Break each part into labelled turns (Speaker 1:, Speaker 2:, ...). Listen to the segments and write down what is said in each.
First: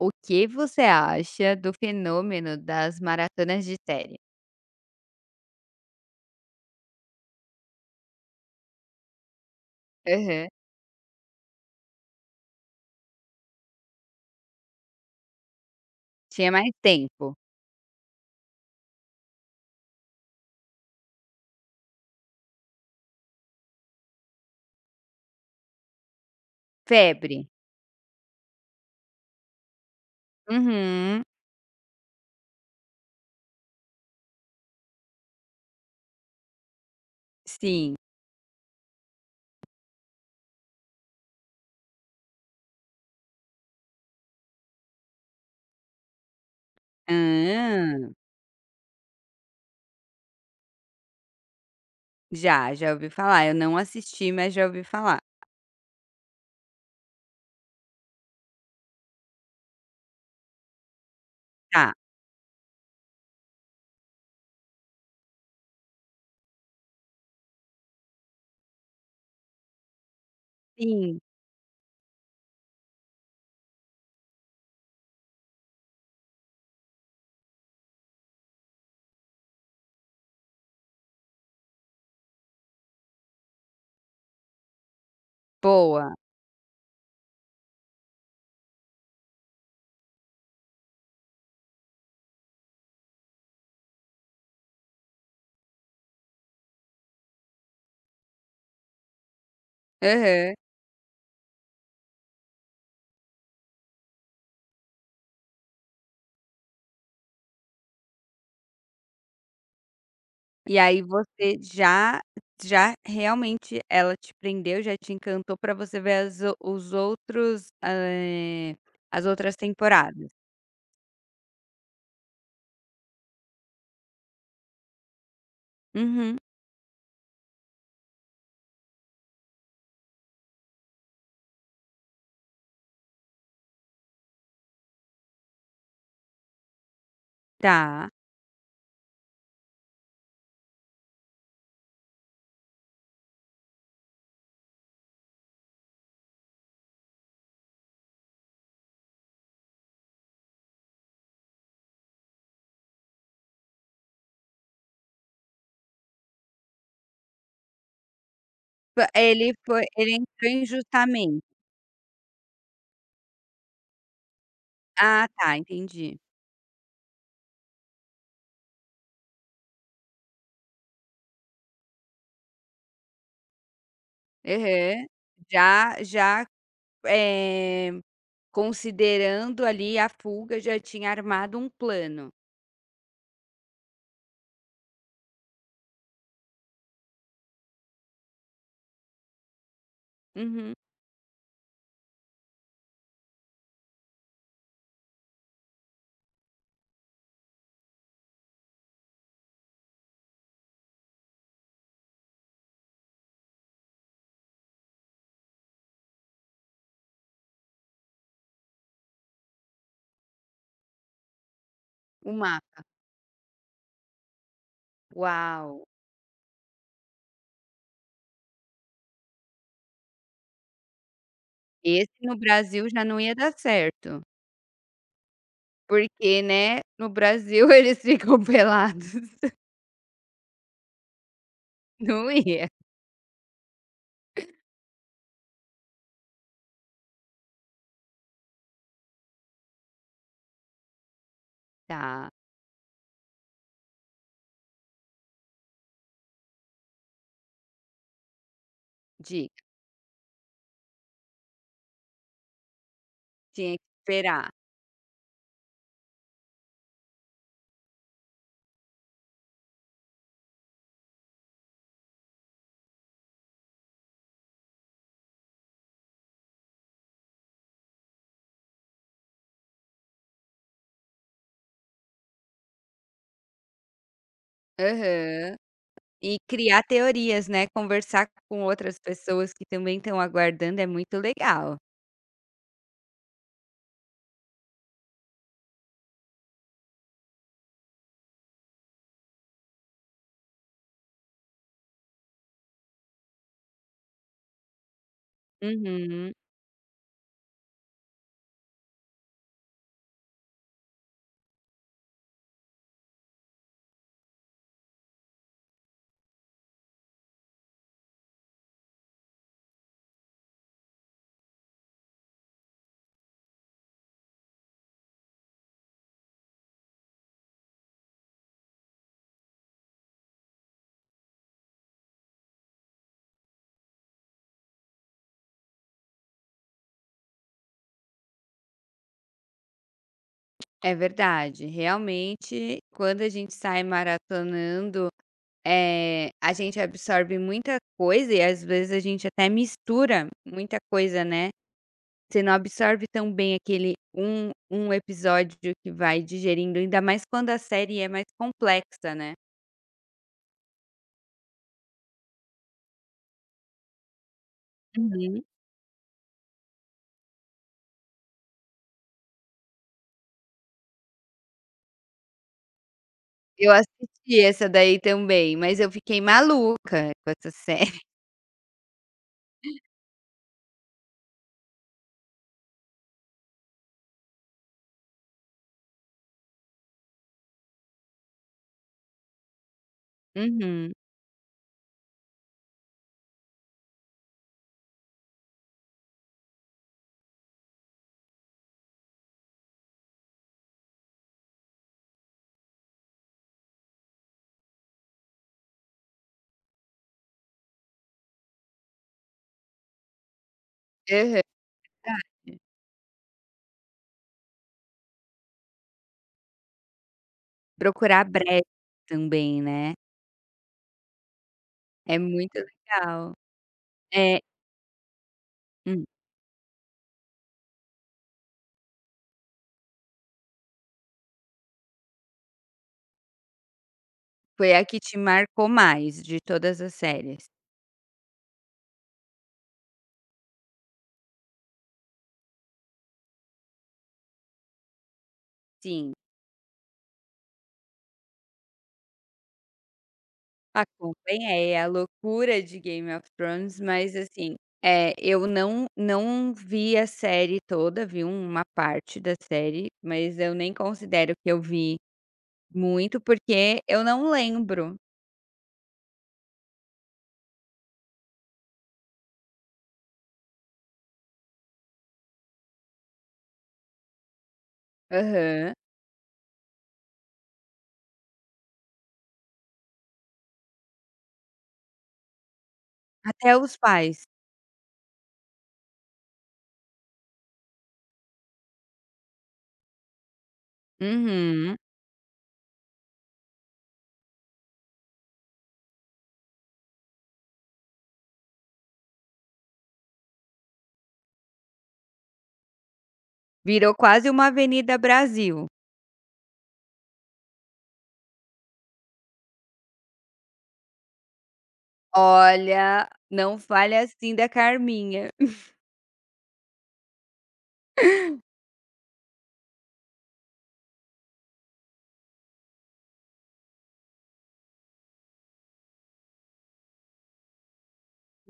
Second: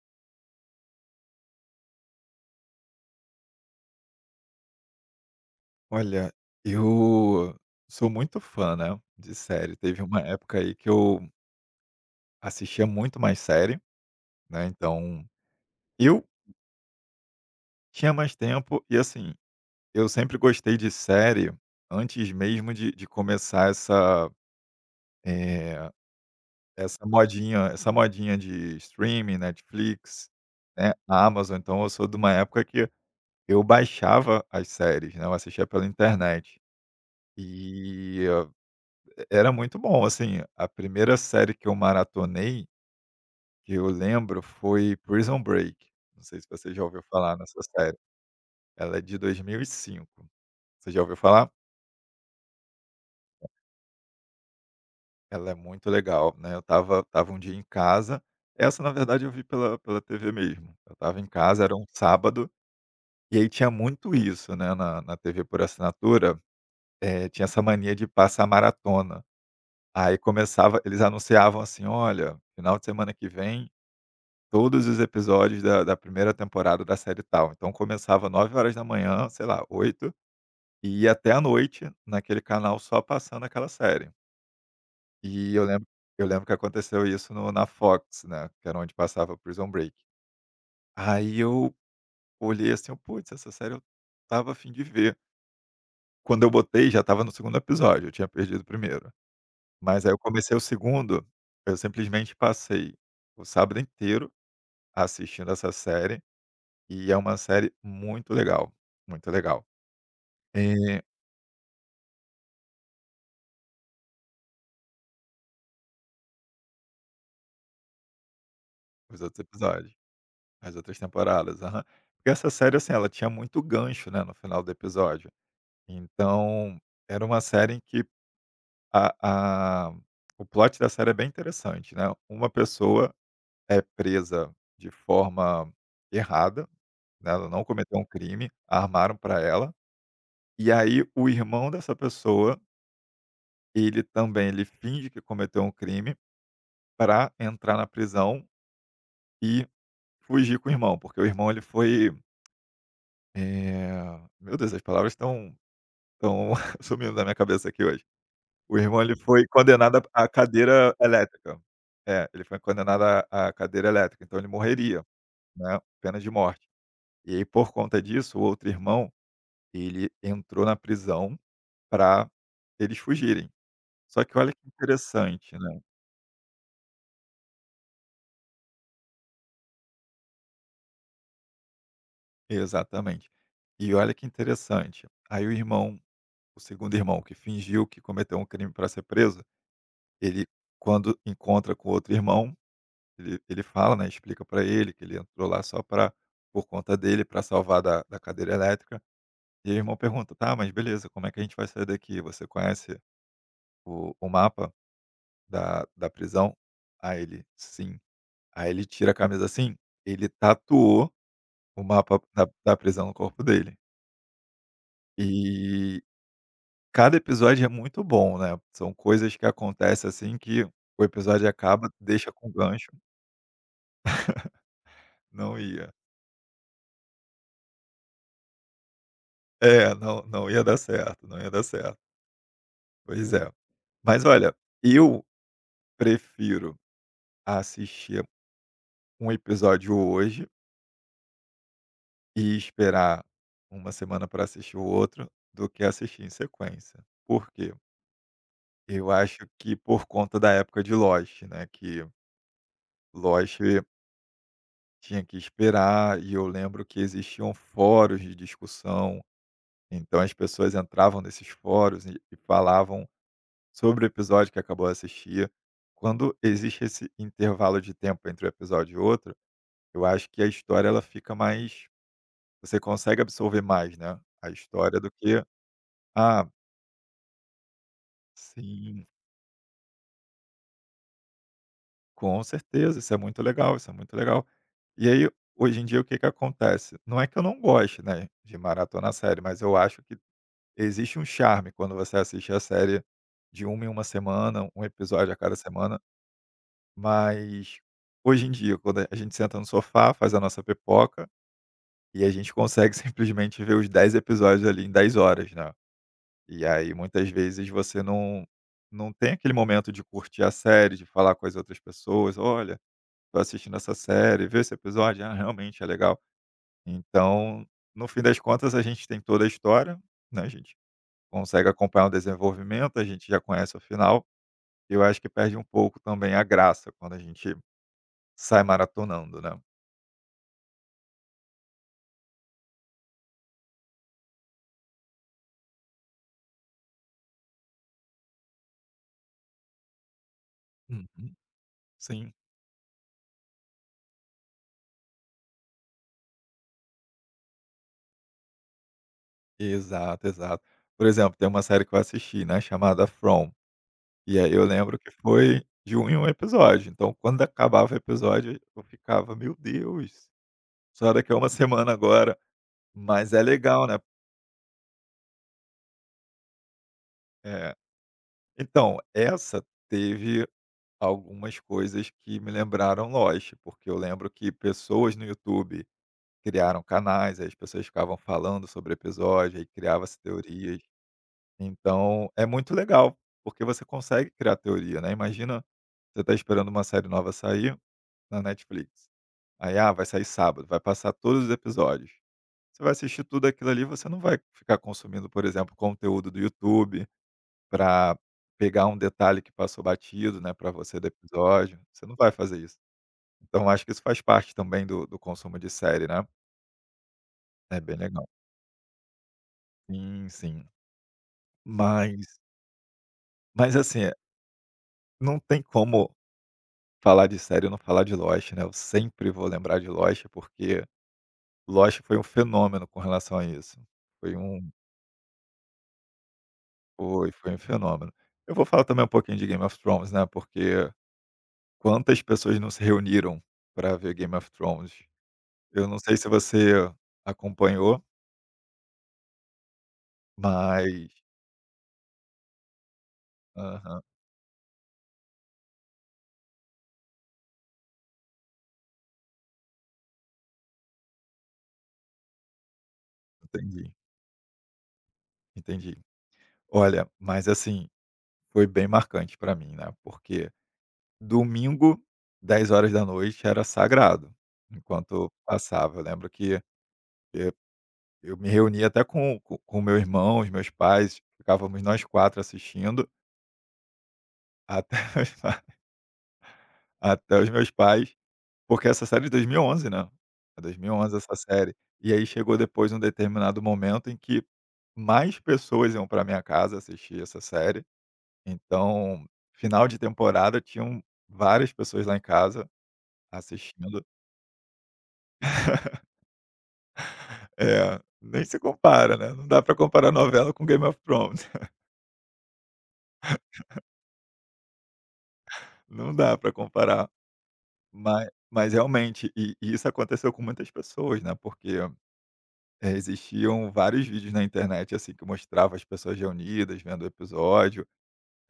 Speaker 1: O que você acha do fenômeno das maratonas de série?
Speaker 2: Olha, eu sou muito fã, né, de série. Teve uma
Speaker 1: Aham.
Speaker 2: época aí que eu assistia muito mais série, né, então eu
Speaker 1: Tinha mais tempo.
Speaker 2: tinha mais tempo e, assim, eu sempre gostei de série antes mesmo de começar essa, eh, essa
Speaker 1: Febre.
Speaker 2: modinha essa modinha de streaming, Netflix, né,
Speaker 1: Uhum.
Speaker 2: Amazon. Então eu sou de uma época que eu baixava as séries, né, eu assistia pela internet.
Speaker 1: Sim.
Speaker 2: E era muito bom, assim, a primeira série que eu maratonei, que eu lembro, foi Prison Break. Não sei se você já ouviu falar nessa série.
Speaker 1: Hã.
Speaker 2: Ela é de 2005. Você já ouviu falar?
Speaker 1: Já, já ouvi falar. Eu não assisti, mas já ouvi falar.
Speaker 2: Ela é muito legal, né, eu tava um dia em casa essa, na verdade, eu vi pela TV mesmo. Eu tava em casa, era um
Speaker 1: Tá.
Speaker 2: sábado, e aí tinha muito isso, né, na TV por assinatura, tinha essa mania de passar maratona. Aí começava eles
Speaker 1: Sim.
Speaker 2: anunciavam assim: "Olha, final de semana que vem." Todos os episódios da primeira temporada da série tal. Então começava 9 horas da manhã, sei lá, 8, e ia até a noite naquele canal só passando aquela série. E eu lembro
Speaker 1: Boa.
Speaker 2: eu lembro que aconteceu isso no na Fox, né, que era onde passava Prison Break. Aí eu olhei assim, eu: "Putz, essa série eu tava a fim de ver." Quando eu botei já estava no segundo episódio, eu tinha perdido o primeiro. Mas aí eu
Speaker 1: Aham.
Speaker 2: comecei o segundo. Eu simplesmente passei o sábado inteiro assistindo essa série. E é uma série muito legal, muito legal.
Speaker 1: E
Speaker 2: Eh,
Speaker 1: aí você já já realmente ela te prendeu, já te encantou pra você ver as o os outros,
Speaker 2: os
Speaker 1: as
Speaker 2: outros
Speaker 1: outras
Speaker 2: episódios,
Speaker 1: temporadas.
Speaker 2: as outras temporadas, aham. Porque essa série, assim, ela tinha muito gancho, né, no final do episódio.
Speaker 1: Uhum.
Speaker 2: Então, era uma série em que a o plot da série é bem interessante, né. Uma pessoa é presa de forma errada, né, ela não cometeu um
Speaker 1: Tá.
Speaker 2: crime, armaram para ela, e aí o irmão dessa pessoa, ele também ele finge que cometeu um crime para entrar na prisão e fugir com o irmão, porque o irmão ele foi, meu Deus, as palavras estão sumindo da minha cabeça aqui hoje. O irmão
Speaker 1: Fo
Speaker 2: ele foi
Speaker 1: ele foi
Speaker 2: condenado
Speaker 1: ele
Speaker 2: à
Speaker 1: entrou
Speaker 2: cadeira
Speaker 1: injustamente.
Speaker 2: elétrica. É, ele foi condenado à cadeira elétrica, então ele morreria,
Speaker 1: Ah, tá,
Speaker 2: né,
Speaker 1: entendi.
Speaker 2: pena de morte. E aí por conta disso, o outro irmão, ele entrou na prisão para eles fugirem. Só que olha que
Speaker 1: Aham.
Speaker 2: interessante, né.
Speaker 1: Já já, eh, considerando ali a fuga, já tinha armado um plano.
Speaker 2: Exatamente. E olha que interessante, aí o segundo irmão que fingiu que cometeu um crime para ser preso, ele,
Speaker 1: Uhum.
Speaker 2: quando encontra com outro irmão, ele fala, né, explica para ele que ele entrou lá só para por conta dele, para salvar da cadeira elétrica. E aí o irmão pergunta: "Tá, mas beleza, como é que a gente vai sair daqui? Você conhece o mapa da prisão?" Aí ele: "Sim." Aí ele tira a camisa assim, ele tatuou o mapa
Speaker 1: O
Speaker 2: da
Speaker 1: mapa.
Speaker 2: prisão no corpo dele.
Speaker 1: Uau!
Speaker 2: E cada episódio é muito bom, né, são coisas que acontecem, assim, que o episódio acaba,
Speaker 1: Esse
Speaker 2: deixa
Speaker 1: no
Speaker 2: com
Speaker 1: Brasil
Speaker 2: gancho.
Speaker 1: já não ia dar certo,
Speaker 2: Não ia.
Speaker 1: porque, né, no Brasil eles ficam pelados.
Speaker 2: É, não ia dar certo, não ia dar certo.
Speaker 1: Não ia.
Speaker 2: Pois é. Mas olha, eu prefiro assistir um episódio hoje
Speaker 1: Tá,
Speaker 2: e esperar uma semana para assistir o outro, do que assistir em sequência. Por quê? Eu acho
Speaker 1: dica.
Speaker 2: que por conta da época de Lost, né, que Lost
Speaker 1: Tinha que esperar.
Speaker 2: tinha que esperar e eu lembro que existiam fóruns de discussão, então as pessoas entravam nesses fóruns e falavam sobre o episódio que acabou de assistir. Quando existe esse intervalo de tempo entre um episódio e outro, eu acho que a história ela fica mais você consegue absorver mais, né, a história do que
Speaker 1: Aham. E
Speaker 2: ah,
Speaker 1: criar teorias, né, conversar com outras
Speaker 2: sim,
Speaker 1: pessoas que também estão aguardando é muito legal.
Speaker 2: com certeza, isso é muito legal, isso é muito legal. E aí, hoje em dia, o que que acontece? Não é que eu não goste, né, de maratona série, mas eu acho que existe um charme quando você assiste a série de uma em uma semana, um episódio a cada semana.
Speaker 1: Uhum.
Speaker 2: Mas, hoje em dia, quando a gente senta no sofá, faz a nossa pipoca, e a gente consegue simplesmente ver os 10 episódios ali em 10 horas, né. E aí, muitas vezes, você não tem aquele momento de curtir a série, de falar com as outras pessoas: "Olha, tô assistindo essa série, vê esse episódio? Ah, realmente é legal." Então, no fim das contas, a gente tem toda a história, né, a gente consegue acompanhar o desenvolvimento, a gente já conhece o final, eu acho que perde um pouco também a graça quando a gente sai maratonando, né.
Speaker 1: É verdade, realmente quando a gente sai maratonando, a gente absorve muita coisa e às vezes a gente até mistura muita coisa,
Speaker 2: Uhum.
Speaker 1: né.
Speaker 2: Sim,
Speaker 1: Você não absorve tão bem aquele um episódio que vai digerindo, ainda mais quando a série é mais complexa, né.
Speaker 2: exato, exato. Por exemplo, tem uma série que eu assisti, né, chamada From, e aí eu, Uhum, lembro que
Speaker 1: Uhum.
Speaker 2: foi de um em 1 episódio, então quando acabava o episódio eu ficava: "Meu Deus, só daqui a uma semana agora." Mas é
Speaker 1: Eu
Speaker 2: legal, né.
Speaker 1: assisti essa daí também, mas eu fiquei maluca com essa
Speaker 2: É.
Speaker 1: série.
Speaker 2: Então, essa teve algumas coisas que me lembraram Lost, porque eu lembro que pessoas no YouTube criaram canais, aí as pessoas ficavam falando sobre o episódio, aí criava-se teorias.
Speaker 1: Uhum.
Speaker 2: Então, é muito legal, porque você consegue criar teoria, né. Imagina, você tá esperando uma série nova sair na Netflix. Aí, ah, vai sair sábado, vai passar todos os episódios. Você vai assistir tudo aquilo ali, você não vai ficar consumindo, por exemplo, conteúdo do YouTube para pegar um detalhe que passou batido, né, para você do
Speaker 1: Aham.
Speaker 2: episódio. Você não
Speaker 1: Ah,
Speaker 2: vai fazer isso. Então acho que isso faz parte também do consumo de série, né. É bem
Speaker 1: procurar
Speaker 2: legal.
Speaker 1: breves também, né,
Speaker 2: Sim, sim.
Speaker 1: é
Speaker 2: Mas
Speaker 1: muito legal.
Speaker 2: mas assim,
Speaker 1: É.
Speaker 2: não tem como falar de série e não falar de Lost, né, eu sempre vou lembrar de Lost, porque Lost foi um fenômeno com relação a isso. Foi um
Speaker 1: Foi a que te marcou mais de todas as
Speaker 2: Foi,
Speaker 1: séries?
Speaker 2: foi um fenômeno. Eu vou falar também um pouquinho de Game of Thrones, né, porque quantas pessoas não se reuniram para ver Game of Thrones. Eu não
Speaker 1: Sim.
Speaker 2: sei se você acompanhou, mas
Speaker 1: Acompanhei a loucura de Game of Thrones,
Speaker 2: aham,
Speaker 1: mas assim, eu não vi a série toda, vi uma parte da série, mas eu nem considero que eu vi muito, porque
Speaker 2: entendi,
Speaker 1: eu não lembro.
Speaker 2: entendi. Olha, mas assim, foi bem marcante para mim, né, porque domingo, 22 horas era sagrado, enquanto
Speaker 1: Aham.
Speaker 2: passava. Eu lembro que eu eu me reunia até com o meu irmão, os meus pais, ficávamos nós 4 assistindo
Speaker 1: Até os pais.
Speaker 2: até os pa até os meus pais, porque essa série é de 2011 né, é 2011 essa série.
Speaker 1: Uhum.
Speaker 2: E aí chegou depois um determinado momento em que mais pessoas iam para minha casa assistir essa série, então final de temporada tinham várias pessoas lá em casa
Speaker 1: Virou
Speaker 2: assistindo.
Speaker 1: quase uma Avenida Brasil.
Speaker 2: É, nem se compara, né, não dá pra comparar novela com Game of Thrones,
Speaker 1: Olha, não fale assim da Carminha.
Speaker 2: não dá pra comparar. Mas realmente, e isso aconteceu com muitas pessoas, né, porque, existiam vários vídeos na internet, assim, que mostrava as pessoas reunidas vendo o episódio.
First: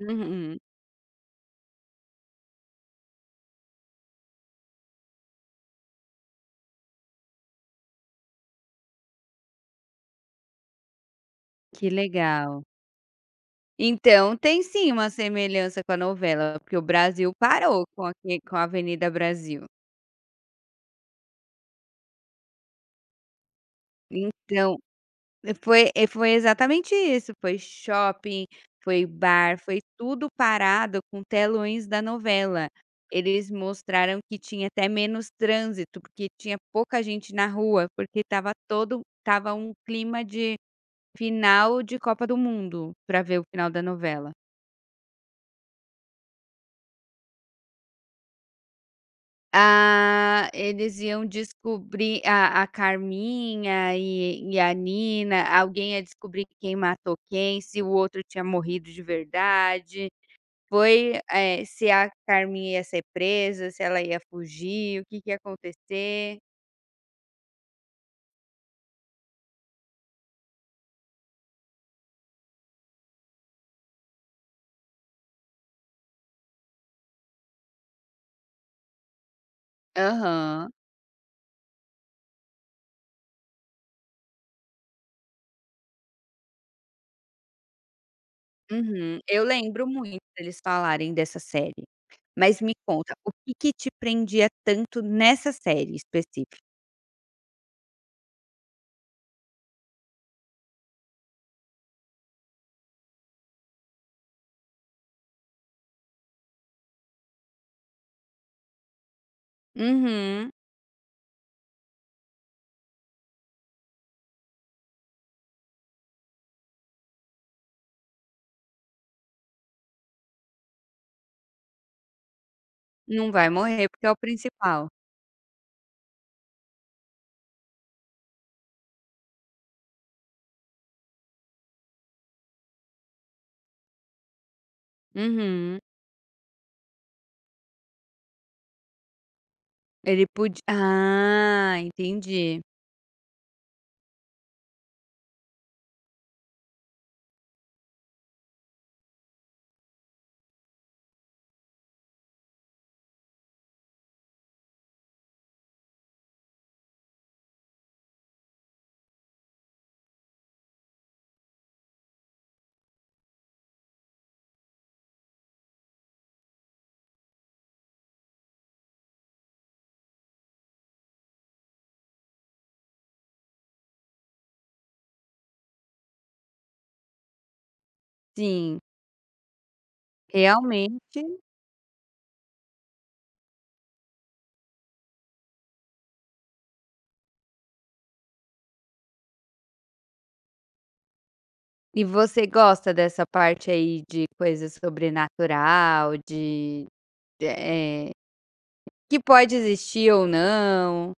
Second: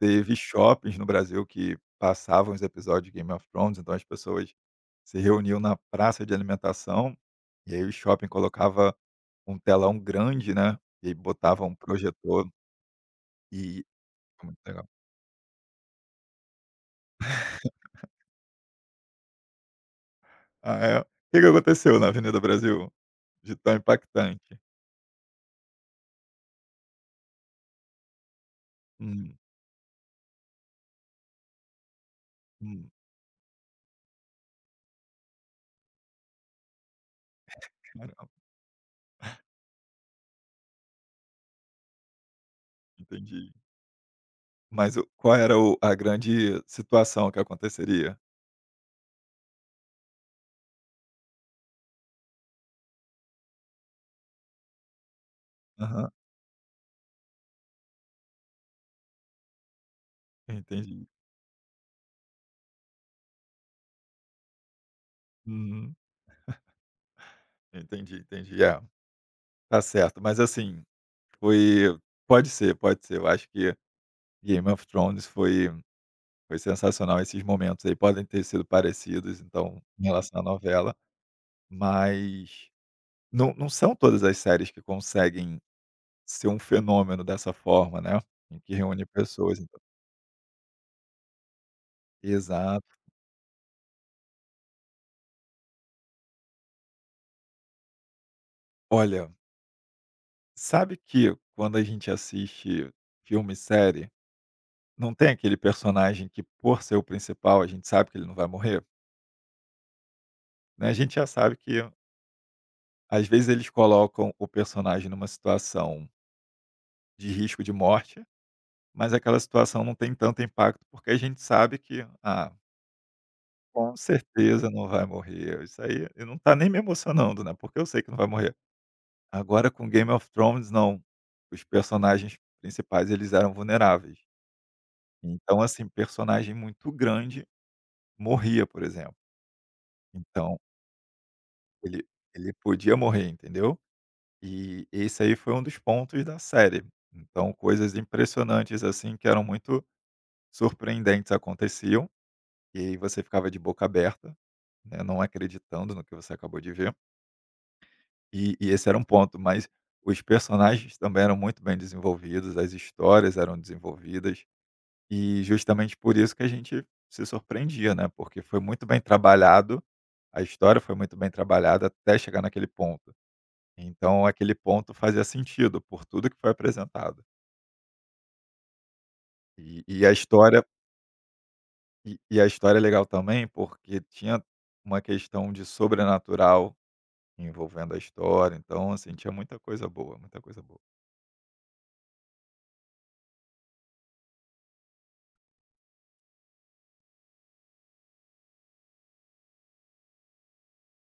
Speaker 2: Teve shoppings no Brasil que passavam os episódios de Game of Thrones, então as pessoas se reuniam na praça de alimentação, e aí o shopping colocava um telão grande, né, e aí botava um
Speaker 1: Que
Speaker 2: projetor,
Speaker 1: legal.
Speaker 2: e
Speaker 1: Então
Speaker 2: foi muito
Speaker 1: tem
Speaker 2: legal.
Speaker 1: sim uma semelhança com a novela, porque o Brasil parou com aque com a Avenida Brasil.
Speaker 2: Ah, é? O Que que aconteceu na Avenida Brasil de tão impactante?
Speaker 1: Então, foi e foi exatamente isso, foi shopping, foi
Speaker 2: Hum,
Speaker 1: bar, foi tudo parado com telões da novela.
Speaker 2: hum,
Speaker 1: Eles mostraram que tinha até menos trânsito, porque tinha pouca gente na rua, porque
Speaker 2: caramba,
Speaker 1: estava todo estava um clima de final de Copa do Mundo, para ver o
Speaker 2: entendi.
Speaker 1: final da novela.
Speaker 2: Mas o qual era o a grande situação que aconteceria?
Speaker 1: Ah, eles iam descobrir a Carminha e a Nina, alguém ia
Speaker 2: Aham,
Speaker 1: descobrir quem matou quem, se o outro tinha morrido de verdade.
Speaker 2: entendi.
Speaker 1: Foi, se a Carminha ia ser presa, se ela ia fugir, o que que ia
Speaker 2: Uhum,
Speaker 1: acontecer.
Speaker 2: entendi, entendi. É, tá certo. Mas, assim, foi pode ser, pode ser. Eu acho que Game of Thrones foi sensacional. Esses momentos aí podem ter sido parecidos, então, em relação à
Speaker 1: Aham.
Speaker 2: novela, mas não são todas as séries que conseguem ser um fenômeno dessa forma, né, em que reúne
Speaker 1: Uhum. Eu
Speaker 2: pessoas, então.
Speaker 1: lembro muito deles falarem dessa série. Mas me
Speaker 2: Exato.
Speaker 1: conta, o que que te prendia tanto nessa série específica?
Speaker 2: Olha, sabe que quando a gente assiste filme e série, não tem aquele personagem que por ser o principal a gente sabe que ele não vai morrer?
Speaker 1: Uhum.
Speaker 2: Né, a gente já sabe que às vezes eles colocam o personagem numa situação de risco de morte, mas aquela situação não tem tanto impacto, porque a gente sabe que, ah,
Speaker 1: Não vai morrer
Speaker 2: com
Speaker 1: porque é o
Speaker 2: certeza
Speaker 1: principal.
Speaker 2: não vai morrer, isso aí eu não tá nem me emocionando, né, porque eu sei que não vai morrer. Agora com Game of Thrones não, os personagens principais eles eram vulneráveis. Então
Speaker 1: Uhum.
Speaker 2: assim, personagem muito grande morria, por exemplo.
Speaker 1: Ele
Speaker 2: Então
Speaker 1: podi ah,
Speaker 2: ele ele
Speaker 1: entendi.
Speaker 2: podia morrer, entendeu. E esse aí foi um dos pontos da série. Então coisas impressionantes, assim, que eram muito surpreendentes aconteciam, e aí você ficava de boca aberta, né, não acreditando no que você acabou de ver. E esse era um ponto, mas os personagens também eram muito bem desenvolvidos, as histórias eram desenvolvidas. E justamente por isso que a gente se surpreendia, né, porque foi muito bem trabalhado, a história foi muito bem trabalhada até chegar naquele ponto. Então aquele ponto fazia sentido por tudo que foi apresentado.
Speaker 1: Sim,
Speaker 2: E e a história
Speaker 1: realmente.
Speaker 2: e a história é legal também, porque tinha uma questão de sobrenatural envolvendo a história, então, assim, tinha muita coisa boa, muita coisa boa.
Speaker 1: E você gosta dessa parte aí de coisa sobrenatural, de eh, que pode existir ou não.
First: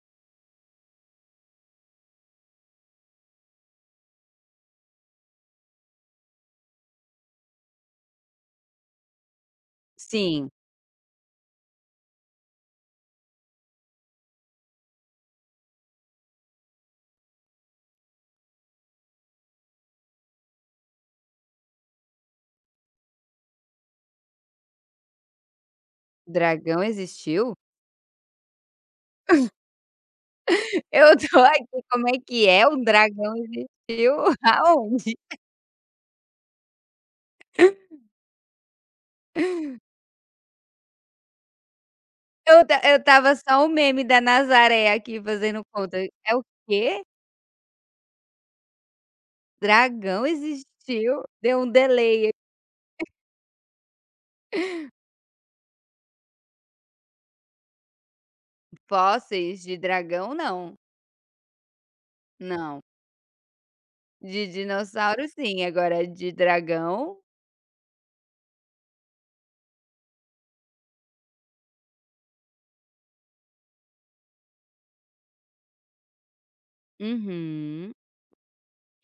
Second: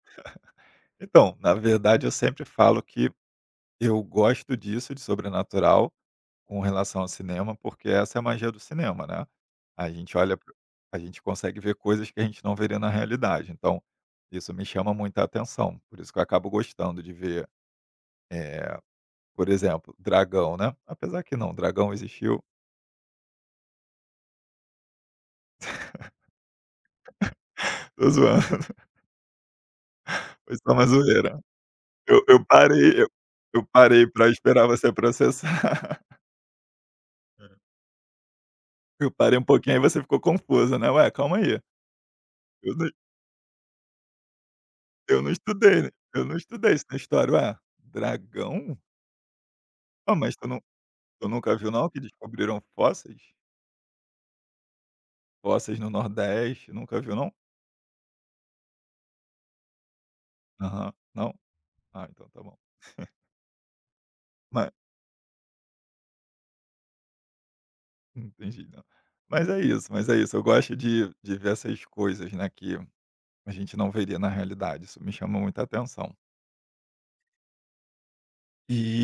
Speaker 2: Então, na verdade eu sempre falo que eu gosto disso, de sobrenatural, com relação ao cinema, porque essa é a magia do cinema, né. A gente olha
Speaker 1: Sim,
Speaker 2: para a gente consegue ver coisas que a gente não veria na realidade, então, isso me chama muita atenção, por isso que eu acabo gostando de ver, eh, por exemplo, dragão, né, apesar que não, dragão existiu.
Speaker 1: dragão existiu?
Speaker 2: Tô zoando, foi só uma
Speaker 1: Eu tô
Speaker 2: zoeira.
Speaker 1: aqui, como é
Speaker 2: Eu eu
Speaker 1: que é? Um
Speaker 2: parei eu
Speaker 1: dragão
Speaker 2: eu parei
Speaker 1: existiu?
Speaker 2: pra esperar você
Speaker 1: Aonde?
Speaker 2: processar. Eu parei um pouquinho, aí você ficou confusa, né, "Ué, calma aí,
Speaker 1: Eu
Speaker 2: eu
Speaker 1: ta
Speaker 2: não
Speaker 1: eu estava só o meme da Nazaré aqui
Speaker 2: eu não
Speaker 1: fazendo
Speaker 2: estudei, né,
Speaker 1: conta.
Speaker 2: eu
Speaker 1: É
Speaker 2: não
Speaker 1: o
Speaker 2: estudei isso na
Speaker 1: quê?
Speaker 2: história, ué, dragão?" Ah,
Speaker 1: Dragão
Speaker 2: mas
Speaker 1: existiu?
Speaker 2: tu nunca
Speaker 1: Deu
Speaker 2: viu
Speaker 1: um
Speaker 2: não que
Speaker 1: delay.
Speaker 2: descobriram fósseis? Fósseis no Nordeste, nunca viu não?
Speaker 1: Fósseis de dragão, não.
Speaker 2: Aham, não? Ah, então tá bom.
Speaker 1: Não, de
Speaker 2: Mas
Speaker 1: dinossauro sim, agora de dragão.
Speaker 2: entendi, não. Mas é isso, eu gosto de ver essas coisas, né, que a gente não veria na realidade, isso me chama muita atenção.
Speaker 1: Uhum.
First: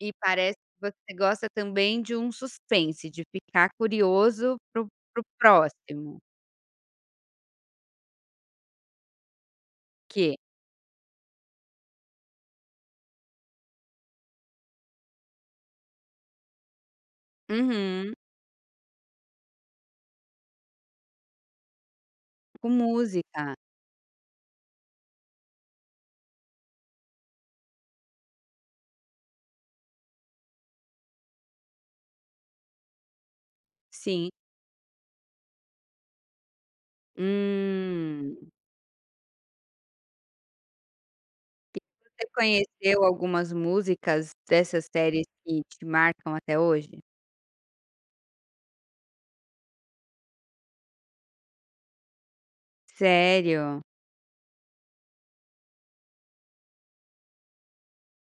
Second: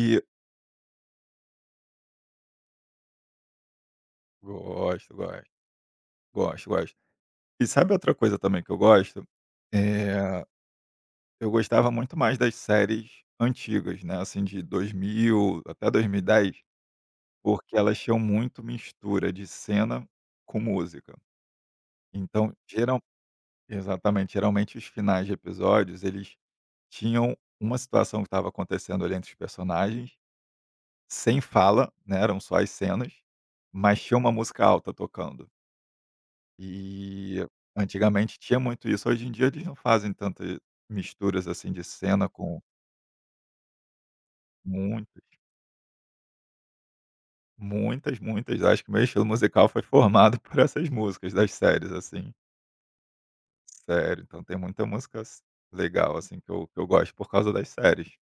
Speaker 1: E parece que você gosta também de um suspense, de ficar curioso pro
Speaker 2: gosto,
Speaker 1: o
Speaker 2: gosto,
Speaker 1: próximo,
Speaker 2: gosto, gosto. E sabe outra coisa também que eu gosto?
Speaker 1: que
Speaker 2: Eh, eu gostava muito mais das séries antigas, né, assim, de 2000 até 2010. Porque elas
Speaker 1: uhum,
Speaker 2: tinham muito mistura de cena com música. Então,
Speaker 1: com
Speaker 2: geral
Speaker 1: música,
Speaker 2: exatamente, geralmente os finais de episódios, eles tinham uma situação que estava acontecendo ali entre os personagens, sem fala, né, eram só as cenas, mas tinha
Speaker 1: sim.
Speaker 2: uma música alta tocando. E
Speaker 1: Hum.
Speaker 2: antigamente tinha muito isso, hoje em dia eles não fazem tantas misturas, assim,
Speaker 1: E
Speaker 2: de
Speaker 1: você
Speaker 2: cena com.
Speaker 1: conheceu algumas músicas dessas
Speaker 2: Muitas,
Speaker 1: séries que te marcam até hoje?
Speaker 2: muitas, muitas. Acho que meu estilo musical foi formado por essas músicas das séries, assim.
Speaker 1: Sério?
Speaker 2: Sério, então tem muita música s legal, assim, que eu gosto por causa das séries.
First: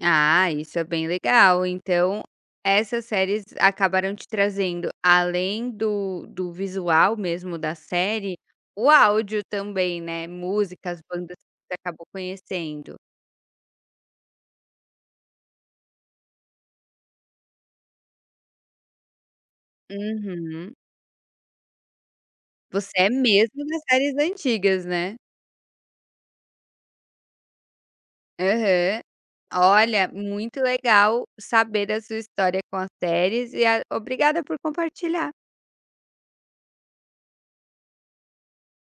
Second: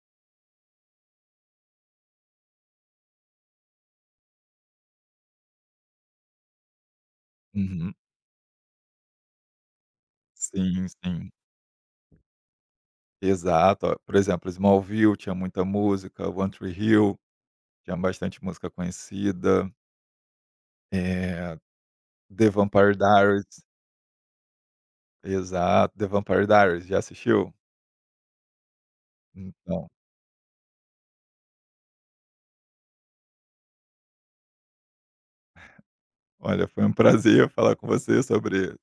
Speaker 1: Ah, isso é bem legal. Então, essas séries acabaram te trazendo, além do visual mesmo da
Speaker 2: Uhum.
Speaker 1: série, o áudio também, né,
Speaker 2: Sim,
Speaker 1: músicas,
Speaker 2: sim.
Speaker 1: bandas que você acabou conhecendo.
Speaker 2: Exato. Ó, por exemplo, Smallville tinha muita música, One Tree Hill tinha bastante música conhecida,
Speaker 1: Uhum.
Speaker 2: eh, The
Speaker 1: Você
Speaker 2: Vampire
Speaker 1: é
Speaker 2: Diaries,
Speaker 1: mesmo das séries antigas, né?
Speaker 2: exato. The Vampire Diaries, já assistiu?
Speaker 1: Aham.
Speaker 2: Então,
Speaker 1: Olha, muito legal saber da sua história com as séries e a obrigada por compartilhar.
Speaker 2: olha, foi um prazer falar com você sobre